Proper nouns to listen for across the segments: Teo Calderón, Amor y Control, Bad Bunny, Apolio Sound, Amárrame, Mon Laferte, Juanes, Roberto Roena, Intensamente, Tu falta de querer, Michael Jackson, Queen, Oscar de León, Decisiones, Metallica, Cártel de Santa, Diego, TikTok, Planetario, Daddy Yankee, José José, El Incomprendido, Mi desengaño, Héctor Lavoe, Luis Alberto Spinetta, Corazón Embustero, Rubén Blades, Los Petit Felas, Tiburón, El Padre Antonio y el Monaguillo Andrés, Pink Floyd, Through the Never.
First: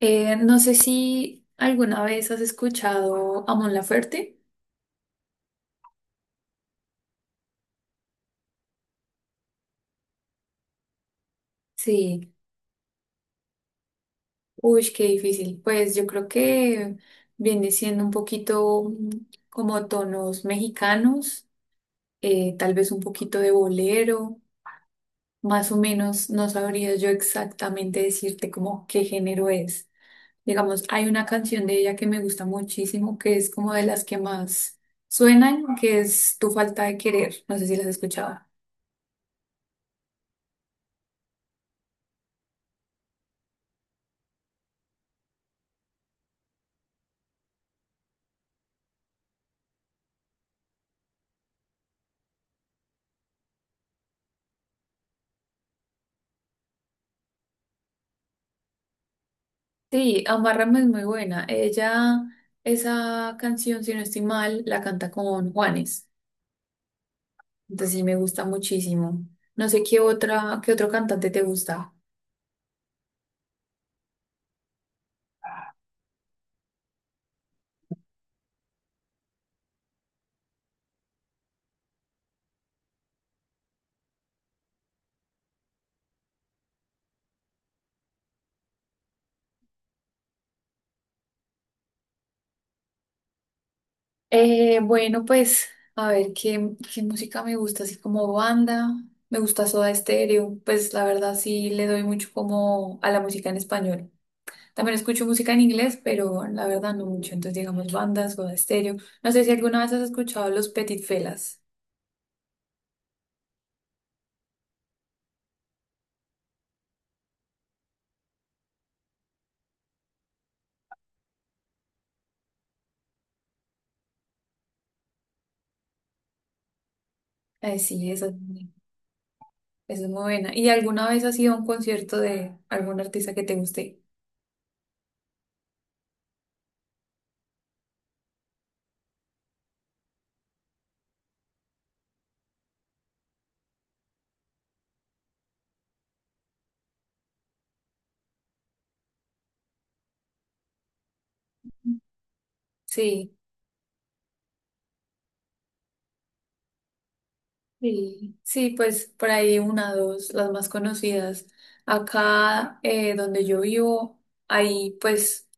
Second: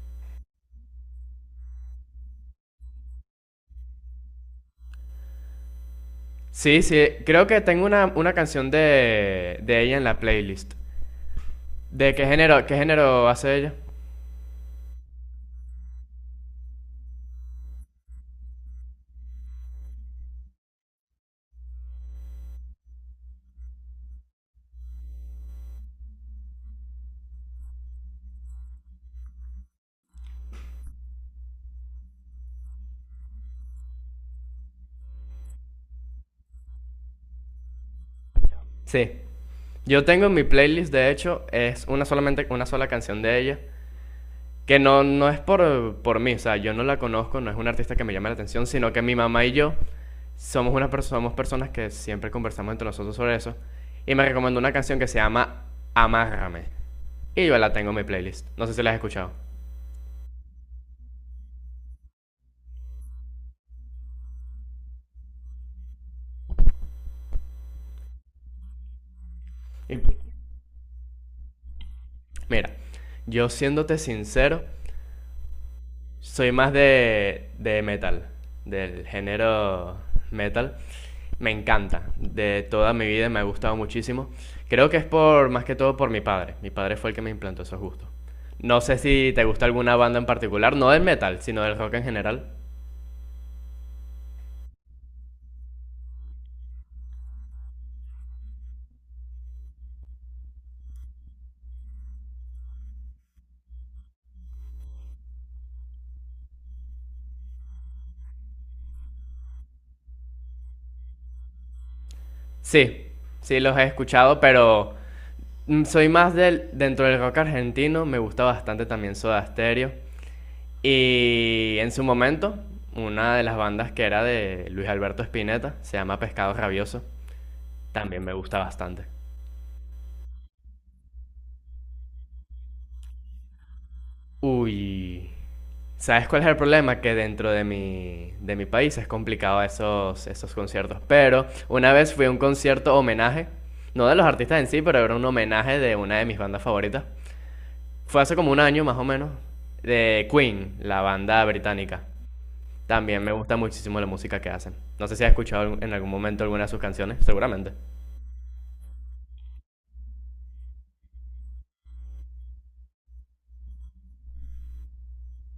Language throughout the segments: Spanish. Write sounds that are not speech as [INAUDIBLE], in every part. No sé si alguna vez has escuchado a Mon Laferte. Sí, sí, creo que tengo una canción de ella en la playlist. ¿De Sí, qué género hace ella? uy, qué difícil. Pues yo creo que viene siendo un poquito como tonos mexicanos, tal vez un poquito de bolero, más o menos no sabría yo exactamente decirte como qué género es. Digamos, hay una canción de ella que me gusta muchísimo, que es como de las que más suenan, que es Tu falta de querer. No sé si la has escuchado. Sí. Yo tengo en mi playlist, de hecho, es una solamente una sola canción de ella, que no es por mí, o sea, yo no la conozco, no es una artista que me llame la atención, sino que mi mamá y yo somos, somos personas que siempre conversamos entre nosotros sobre eso, y me recomendó una canción que se llama Amárrame, y yo la tengo en mi playlist, no sé si la has escuchado. Sí, Amárrame es muy buena. Ella, esa canción, si no estoy mal, la canta con Juanes. Entonces sí me gusta muchísimo. No sé Y qué otro cantante te gusta. mira, yo siéndote sincero, soy más de metal, del género metal. Me encanta, de toda mi vida me ha gustado muchísimo. Creo que es por, más que todo por mi padre. Mi padre fue el que me implantó esos gustos. No sé si te gusta alguna banda en particular, no del metal, sino del rock en general. Bueno, pues, a ver, qué música me gusta? Así como banda, me gusta Soda Stereo. Pues la verdad sí le doy mucho como a la música en español. También escucho música en inglés, pero la verdad no mucho. Entonces digamos bandas, Soda Stereo. No sé si alguna vez has escuchado Los Petit Felas. Sí, sí los he escuchado, pero mm, soy más del, dentro del rock argentino, me gusta bastante también Soda Stereo. Y en su momento, una de las bandas que era de Luis Alberto Spinetta, se llama Pescado Rabioso, Sí, también eso. me gusta bastante. Es muy buena. ¿Y alguna vez has ido a un concierto de algún artista que te guste? Uy, ¿sabes cuál es el problema? Que dentro de mi país es complicado esos, esos conciertos. Pero una vez fui a un concierto homenaje, no de los artistas en sí, pero era un homenaje de una de mis bandas favoritas. Fue hace como un año más o menos, de Queen, la banda británica. También me Sí, gusta muchísimo la música que hacen. No sé si has escuchado en algún momento alguna de sus canciones, seguramente. sí, sí, pues por ahí una, dos, las más conocidas. Acá donde yo vivo hay pues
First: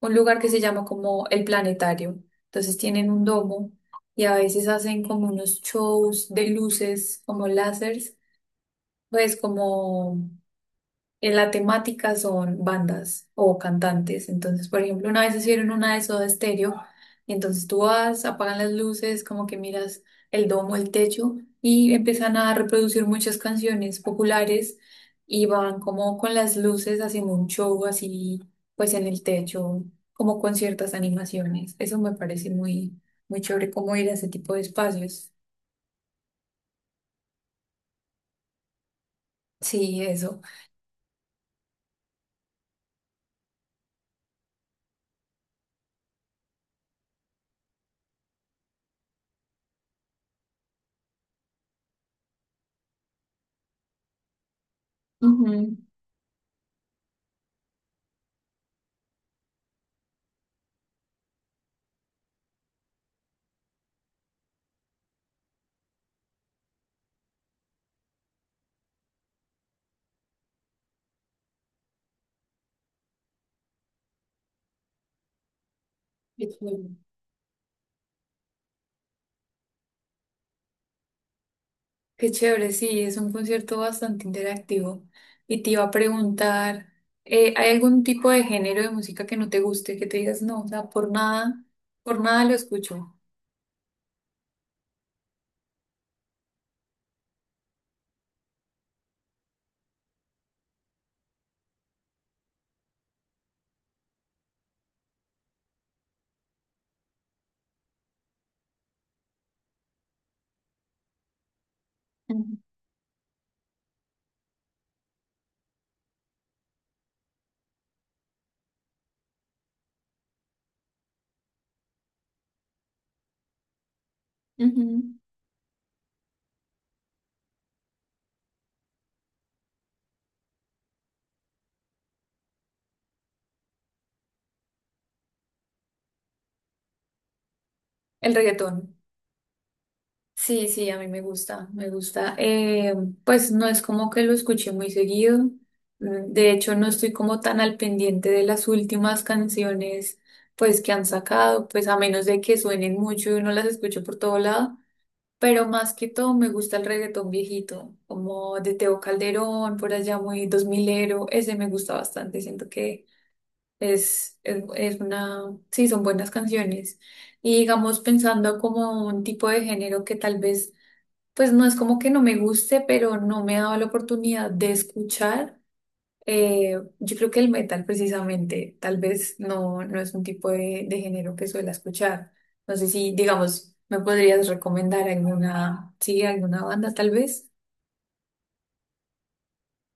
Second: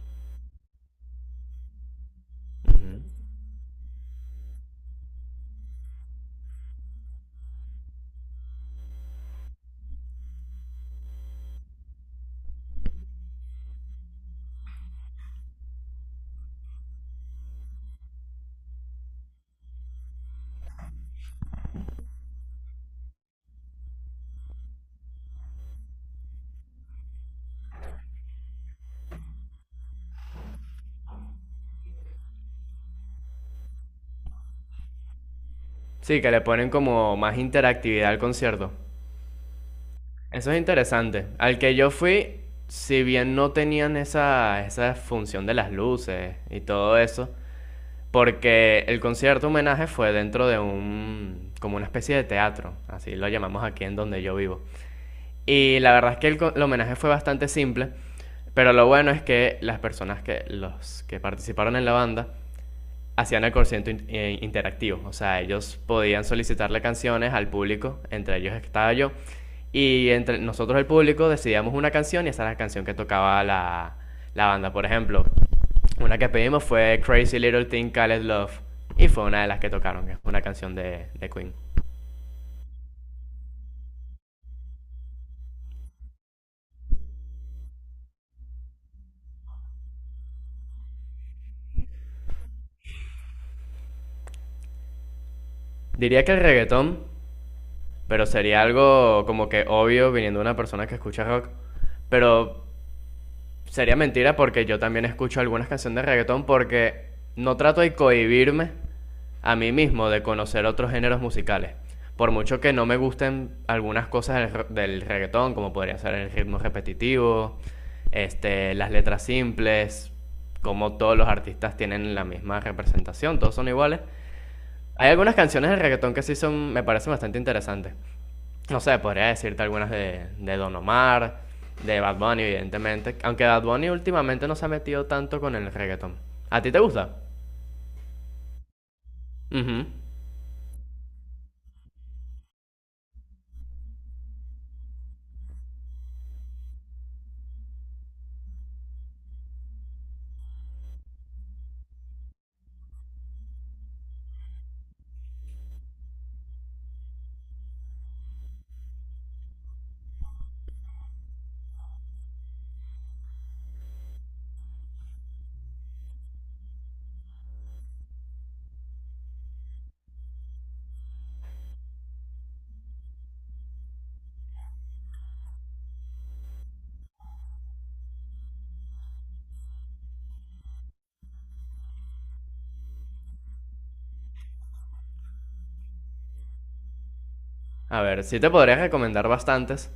un lugar que se llama como el Planetario. Entonces Ujú. tienen un domo y a veces hacen como unos shows de luces, como lásers, pues como en la temática son bandas o cantantes. Entonces, por ejemplo, una vez hicieron una de Soda Stereo, entonces tú vas, apagan las luces, como que miras el domo, el techo, y empiezan a reproducir muchas canciones populares y van como con las luces haciendo un show así, pues en el techo, como con ciertas animaciones. Eso me parece muy, muy chévere, como ir a ese tipo de espacios. Sí, que le ponen como más interactividad al concierto. Sí, eso. Eso es interesante. Al que yo fui, si bien no tenían esa función de las luces y todo eso, porque el concierto homenaje fue dentro de un, como una especie de teatro, así lo llamamos aquí en donde yo vivo. Ujú. Y la verdad es que el homenaje fue bastante simple, pero lo bueno es que las personas que, los que participaron en la banda hacían el concierto interactivo, o sea, ellos podían solicitarle canciones al público, entre ellos estaba yo, y entre nosotros el público decidíamos una canción y esa era la canción que tocaba la banda. Por ejemplo, una que pedimos fue Crazy Little Thing Called Love, y fue una de las que tocaron, que es una canción de Queen. Qué chévere, sí, es un concierto bastante interactivo. Y te iba a preguntar, ¿hay algún tipo de género de música que no te guste, que te digas, no, o sea, por nada lo escucho? Diría que el reggaetón. Pero sería algo como que obvio viniendo de una persona que escucha rock. Pero sería mentira porque yo también escucho algunas canciones de reggaetón porque no trato de cohibirme a mí mismo de conocer otros géneros musicales. Por Ujú. mucho que no me gusten algunas cosas del, del reggaetón, como podría ser el ritmo repetitivo, este, las letras simples, como todos los artistas tienen la misma representación, todos son iguales. Hay Ujú. algunas canciones del reggaetón que sí son, me parecen bastante interesantes. No sé, podría decirte algunas de Don Omar, de Bad Bunny, evidentemente. Aunque Bad Bunny últimamente no se ha metido tanto con el reggaeton. ¿A ti te gusta? El reggaetón. Ujú. Sí, sí, a mí me gusta, me gusta. Pues no es como que lo escuché muy seguido. De hecho, no estoy como tan al pendiente de las últimas canciones, pues que han sacado, pues a menos de que suenen mucho y uno las escuche por todo lado. Pero más que todo me gusta el reggaetón viejito, como de Teo Calderón, por allá muy dos milero, ese me gusta bastante, siento que es una, sí, son buenas canciones. Y digamos pensando como un tipo de género que tal vez, pues no es como que no me guste, pero no me he dado la oportunidad de escuchar. Yo creo que el metal precisamente, tal vez no, no es un tipo de género que suela escuchar. No sé si, digamos, me podrías recomendar alguna, sí, alguna banda tal vez. A ver, sí te podría recomendar bastantes,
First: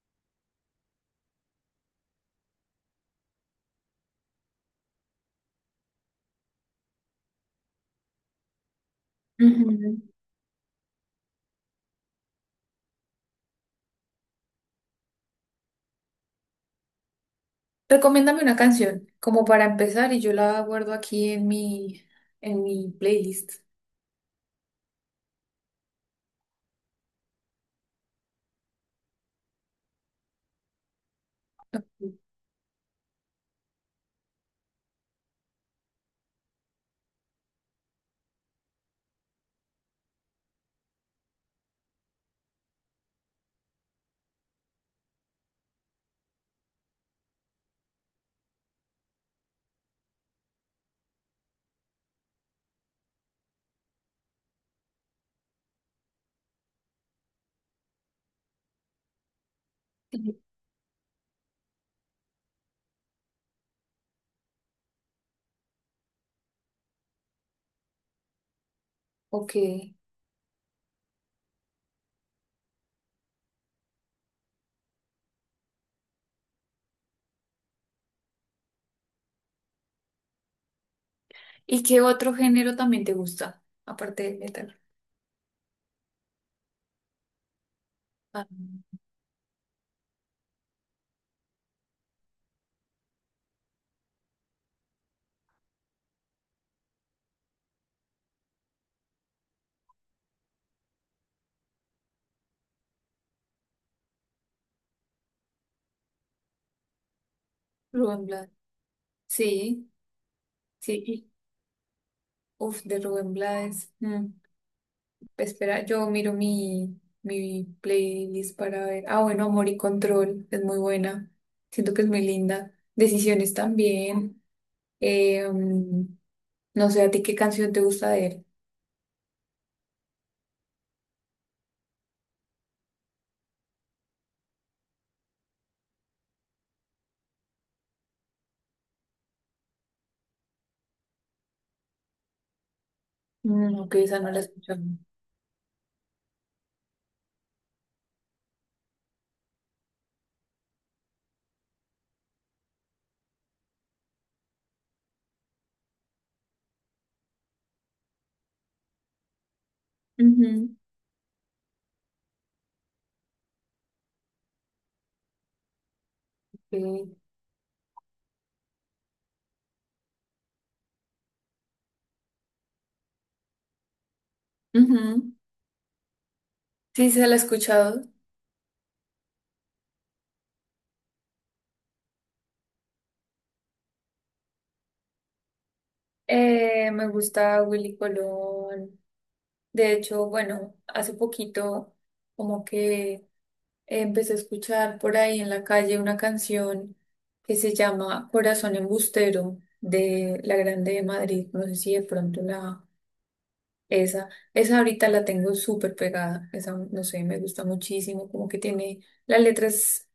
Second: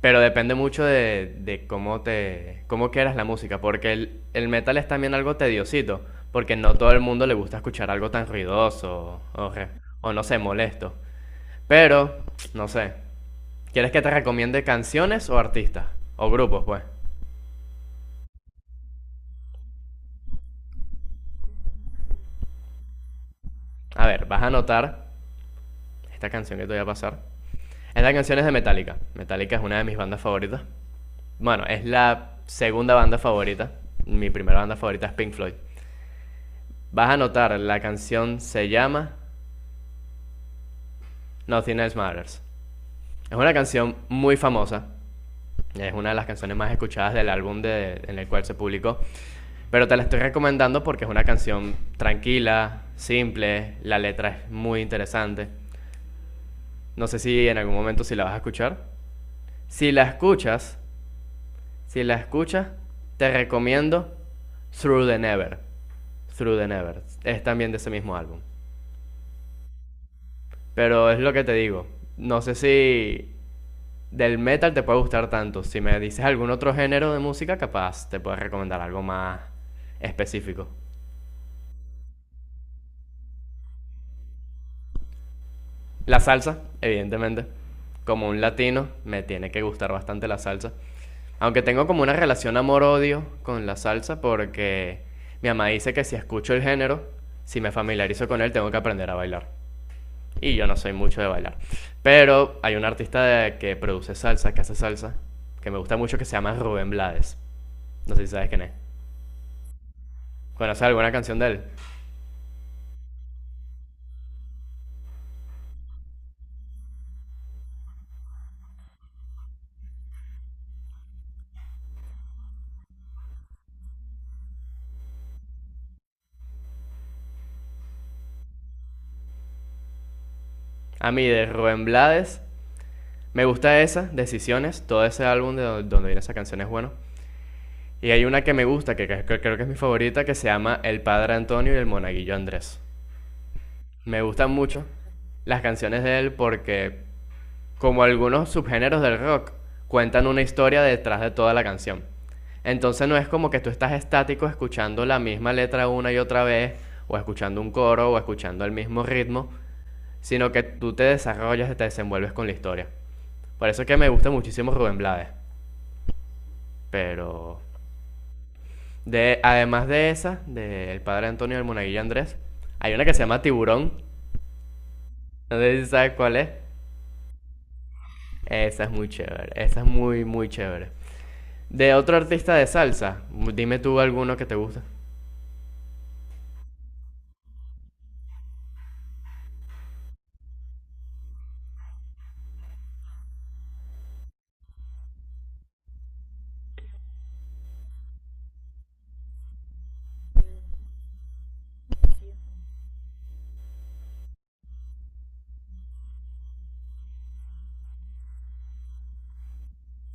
pero depende mucho de cómo te, cómo quieras la música, porque el metal es también algo tediosito, porque no todo el mundo le gusta escuchar algo tan ruidoso o, Ujú. o no sé, molesto. Pero, no sé, ¿quieres que te recomiende canciones o artistas? O grupos, pues. Recomiéndame una canción, como para empezar, y yo la guardo aquí en mi playlist. A ver, vas a anotar esta canción que te voy a pasar. Esta canción es de Metallica. Metallica es una de mis bandas favoritas. Bueno, es la segunda banda favorita. Mi primera banda favorita es Pink Floyd. Vas a notar, la canción se llama Nothing Else Matters. Es una canción muy famosa. Es una de las canciones más escuchadas del en el cual se publicó. Pero te la estoy recomendando porque es una canción tranquila, simple, la letra es muy interesante. No sé si en algún momento si la vas a escuchar. Si la Ujú. escuchas, Si la escuchas, te recomiendo Through the Never. Through the Never. Es también de ese mismo álbum. Ok. Pero es lo que te digo. No sé si del metal te puede gustar tanto. Si me dices algún otro género de música, capaz te puedo recomendar algo más específico. ¿Y qué otro género también te gusta? Aparte del metal. La salsa, evidentemente. Como un Ah, latino, me tiene que gustar bastante la salsa. Aunque tengo como una relación amor-odio con la salsa porque mi mamá dice que si escucho el género, si me familiarizo con él, tengo que aprender a bailar. Y yo no soy mucho de bailar. Pero hay un artista que produce salsa, que hace salsa, que me gusta mucho, que se llama Rubén Blades. No sé Rubén si sabes Blades. quién es. Sí, ¿Conoces alguna sí. canción de él? Uf, de Rubén Blades. Mm. Espera, yo miro mi, mi playlist para ver. Ah, bueno, Amor y Control es muy buena. Siento que es muy linda. Decisiones también. Eh, mm, no sé, ¿a ti qué canción te gusta de él? A mí, de Rubén Blades, me gusta esa, Decisiones, todo ese álbum de donde viene esa canción es bueno. Y hay una que me gusta, que creo que es mi favorita, que se llama El Padre Antonio y el Monaguillo Andrés. Mm, ok, esa Me no la he gustan escuchado. mucho las canciones de él porque como algunos subgéneros del rock, cuentan una historia detrás de toda la canción. Entonces no es como que tú estás estático escuchando la misma letra una y otra vez, o escuchando un coro, o escuchando el mismo ritmo, sino que Ujú, tú te desarrollas y te desenvuelves con la historia. Por eso es que me gusta muchísimo Rubén Blades. sí, Pero de, además de esa, del padre Antonio del Monaguillo Andrés, hay una que se llama Tiburón. ujú. No sé si sabes cuál es. Sí, se la he escuchado. Esa es muy chévere. Esa es muy, muy chévere. De otro artista de salsa, dime tú alguno que te guste. Me gusta Willy Colón. De hecho, bueno, hace poquito como que empecé a escuchar por ahí en la calle una canción que se llama Corazón Embustero de La Grande de Madrid. No sé si de pronto la esa, esa ahorita la tengo súper pegada. Esa, no sé, me gusta muchísimo, como que tiene las letras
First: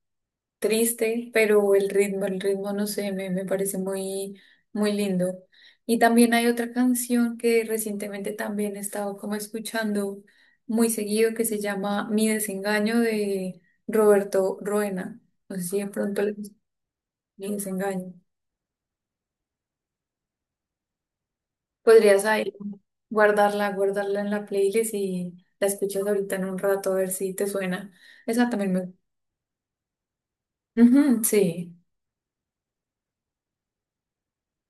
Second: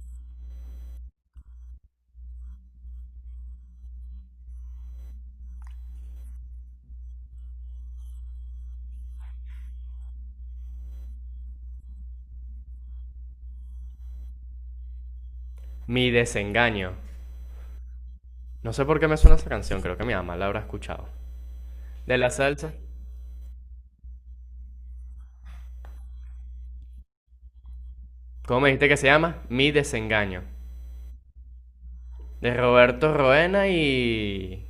triste, pero el ritmo, no sé, me parece muy, muy lindo. Y también hay otra canción que recientemente también he estado como escuchando muy seguido que se llama Mi desengaño de Roberto Ruena. No sé si de Mi pronto le gusta desengaño. Mi desengaño. No sé por qué me suena esa canción, creo que mi mamá la habrá escuchado. De Podrías la ahí salsa, guardarla en la playlist y la escuchas ahorita en un rato a ver si te suena. Esa ¿cómo me también dijiste me... que se llama? Mi desengaño. Ujú, sí. De Roberto Roena y...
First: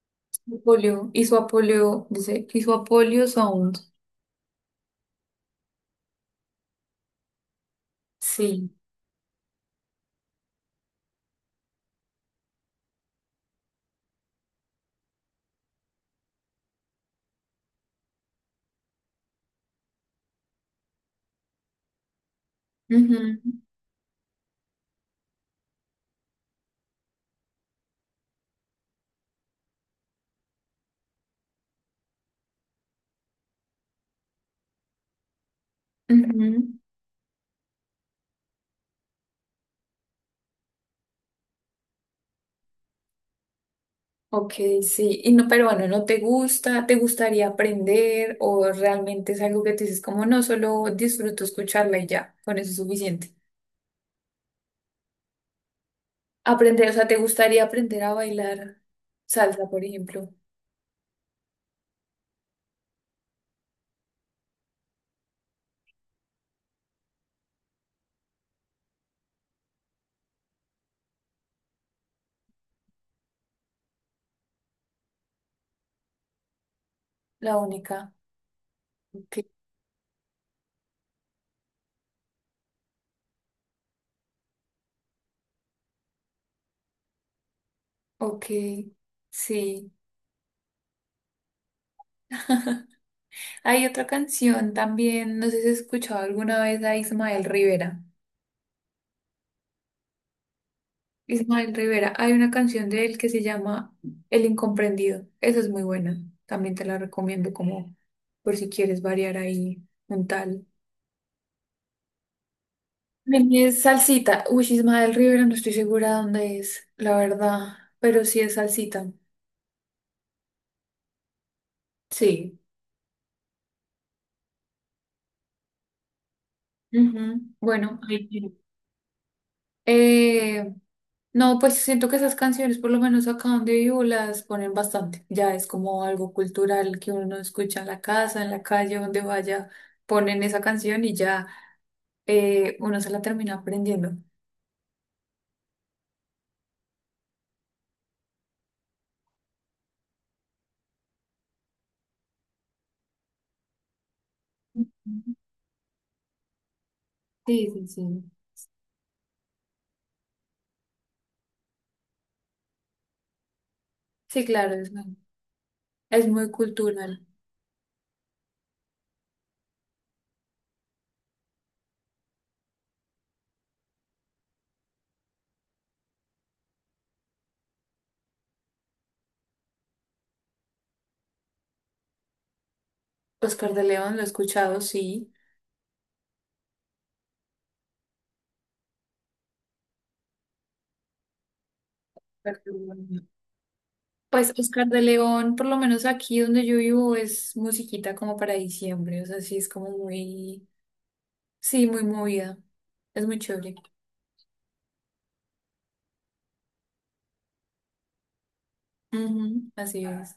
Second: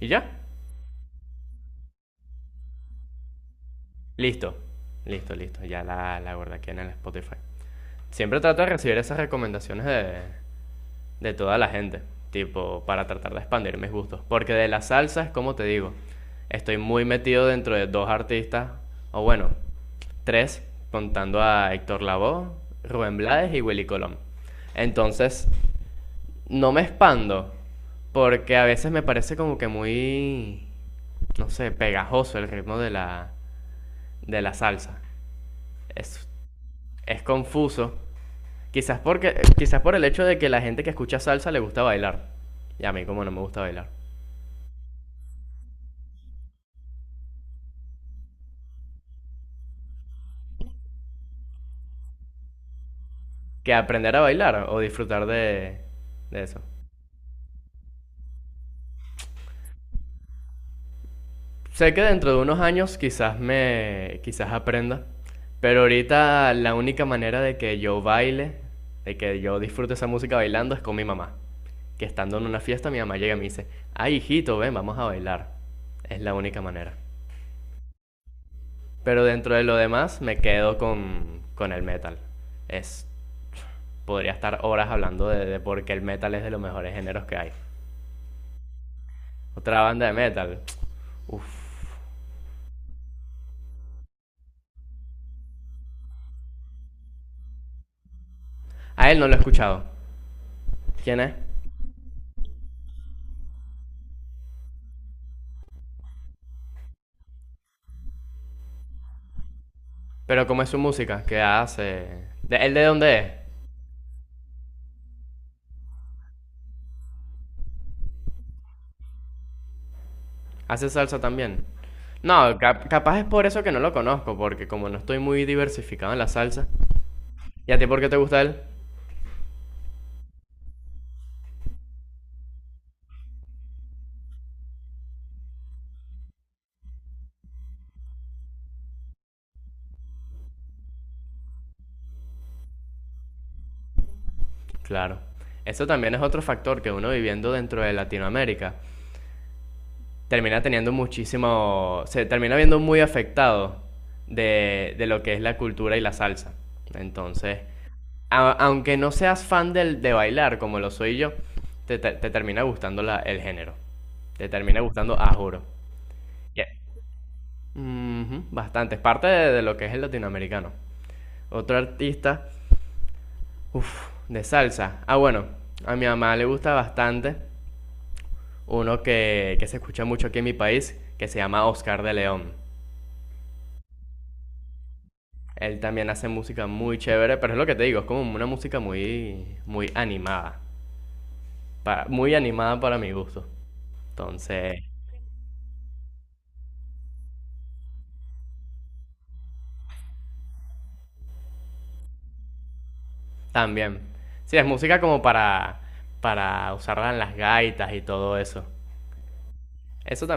¿Y ya? Apolio, y su Apolio, dice, y su Apolio Sound. Listo. Listo, listo. Ya la guardé aquí en el Spotify. Siempre trato de Sí, recibir esas recomendaciones de toda la gente, tipo, para tratar de expandir mis gustos. Porque de la salsa es como te digo, estoy muy metido dentro de dos artistas, o bueno, tres, contando a Héctor Lavoe, ujú, Rubén Blades y Willy Colón. Entonces, no me expando, porque a veces me parece como que muy, no sé, pegajoso el ritmo de de la salsa. Es, ujú. es confuso. Quizás, porque, quizás por el hecho de que la gente que escucha salsa le gusta bailar. Y a mí como no me gusta bailar. Ok, sí. Y no, pero bueno, ¿no te gusta? ¿Te gustaría aprender? ¿O realmente es algo que te dices como no, solo disfruto escucharla y ya, con eso es suficiente? Que aprender a bailar o disfrutar de eso. Aprender, o sea, ¿te gustaría aprender a bailar salsa, por ejemplo? Sé que dentro de unos años quizás me quizás aprenda, pero ahorita la única manera de que yo baile, de que yo disfrute esa música bailando es con mi mamá. Que estando en una fiesta mi mamá llega y me dice, "Ay, hijito, ven, vamos a bailar." Es la única manera. La única. Pero Ok, dentro de lo demás me quedo con el metal. Es, podría estar horas hablando de por qué el metal es de los mejores géneros que hay. ok, Otra sí. banda de metal. Uf. [LAUGHS] Hay otra canción también, no sé si has escuchado alguna vez a Ismael Rivera. A él no lo he escuchado. ¿Quién es? Ismael Rivera, hay una canción de él que se llama El Incomprendido. Esa es muy buena. También te la recomiendo como por si quieres variar ahí un Pero ¿cómo tal. es su música? ¿Qué hace? ¿Él de dónde es? También es salsita. Uy, Ismael Rivera, no estoy segura dónde es, la verdad, pero sí es salsita. ¿Hace salsa también? No, Sí. Capaz es por eso que no lo conozco, porque como no estoy muy diversificado en la salsa. Ujú. ¿Y a ti Bueno, por qué te ahí gusta tiene. él? eh, no, pues siento que esas canciones, por lo menos acá donde vivo, las ponen bastante. Ya es como algo cultural que uno escucha en la casa, en la calle, donde vaya, ponen esa canción y ya. Uno se la termina aprendiendo. Claro. Eso también es otro factor que uno viviendo dentro de Latinoamérica termina teniendo muchísimo, se termina viendo muy afectado de Ujú. lo que es la cultura y la salsa. Entonces, Sí, sí, sí. Aunque no seas fan del, de bailar como lo soy yo, te termina gustando el género. Sí, Te claro, termina gustando, a juro. es muy Yeah. cultural. Ujú, bastante, es parte de lo que es el latinoamericano. Otro artista, uff, de salsa. Ah, bueno, a mi mamá le gusta bastante uno que se escucha mucho aquí en mi país, que se llama Oscar de León. Oscar de León, lo he escuchado, sí. Él también hace música muy chévere, pero es lo que te digo, es como una música muy, muy animada. Para, muy animada para Perdón. mi gusto. Pues Entonces, Oscar de León, por lo menos aquí donde yo vivo, es musiquita como para diciembre, o sea, sí es como muy, sí, muy movida, es muy chévere. también. Sí, es música como para usarla en las gaitas y todo eso. Ujú, así Eso es.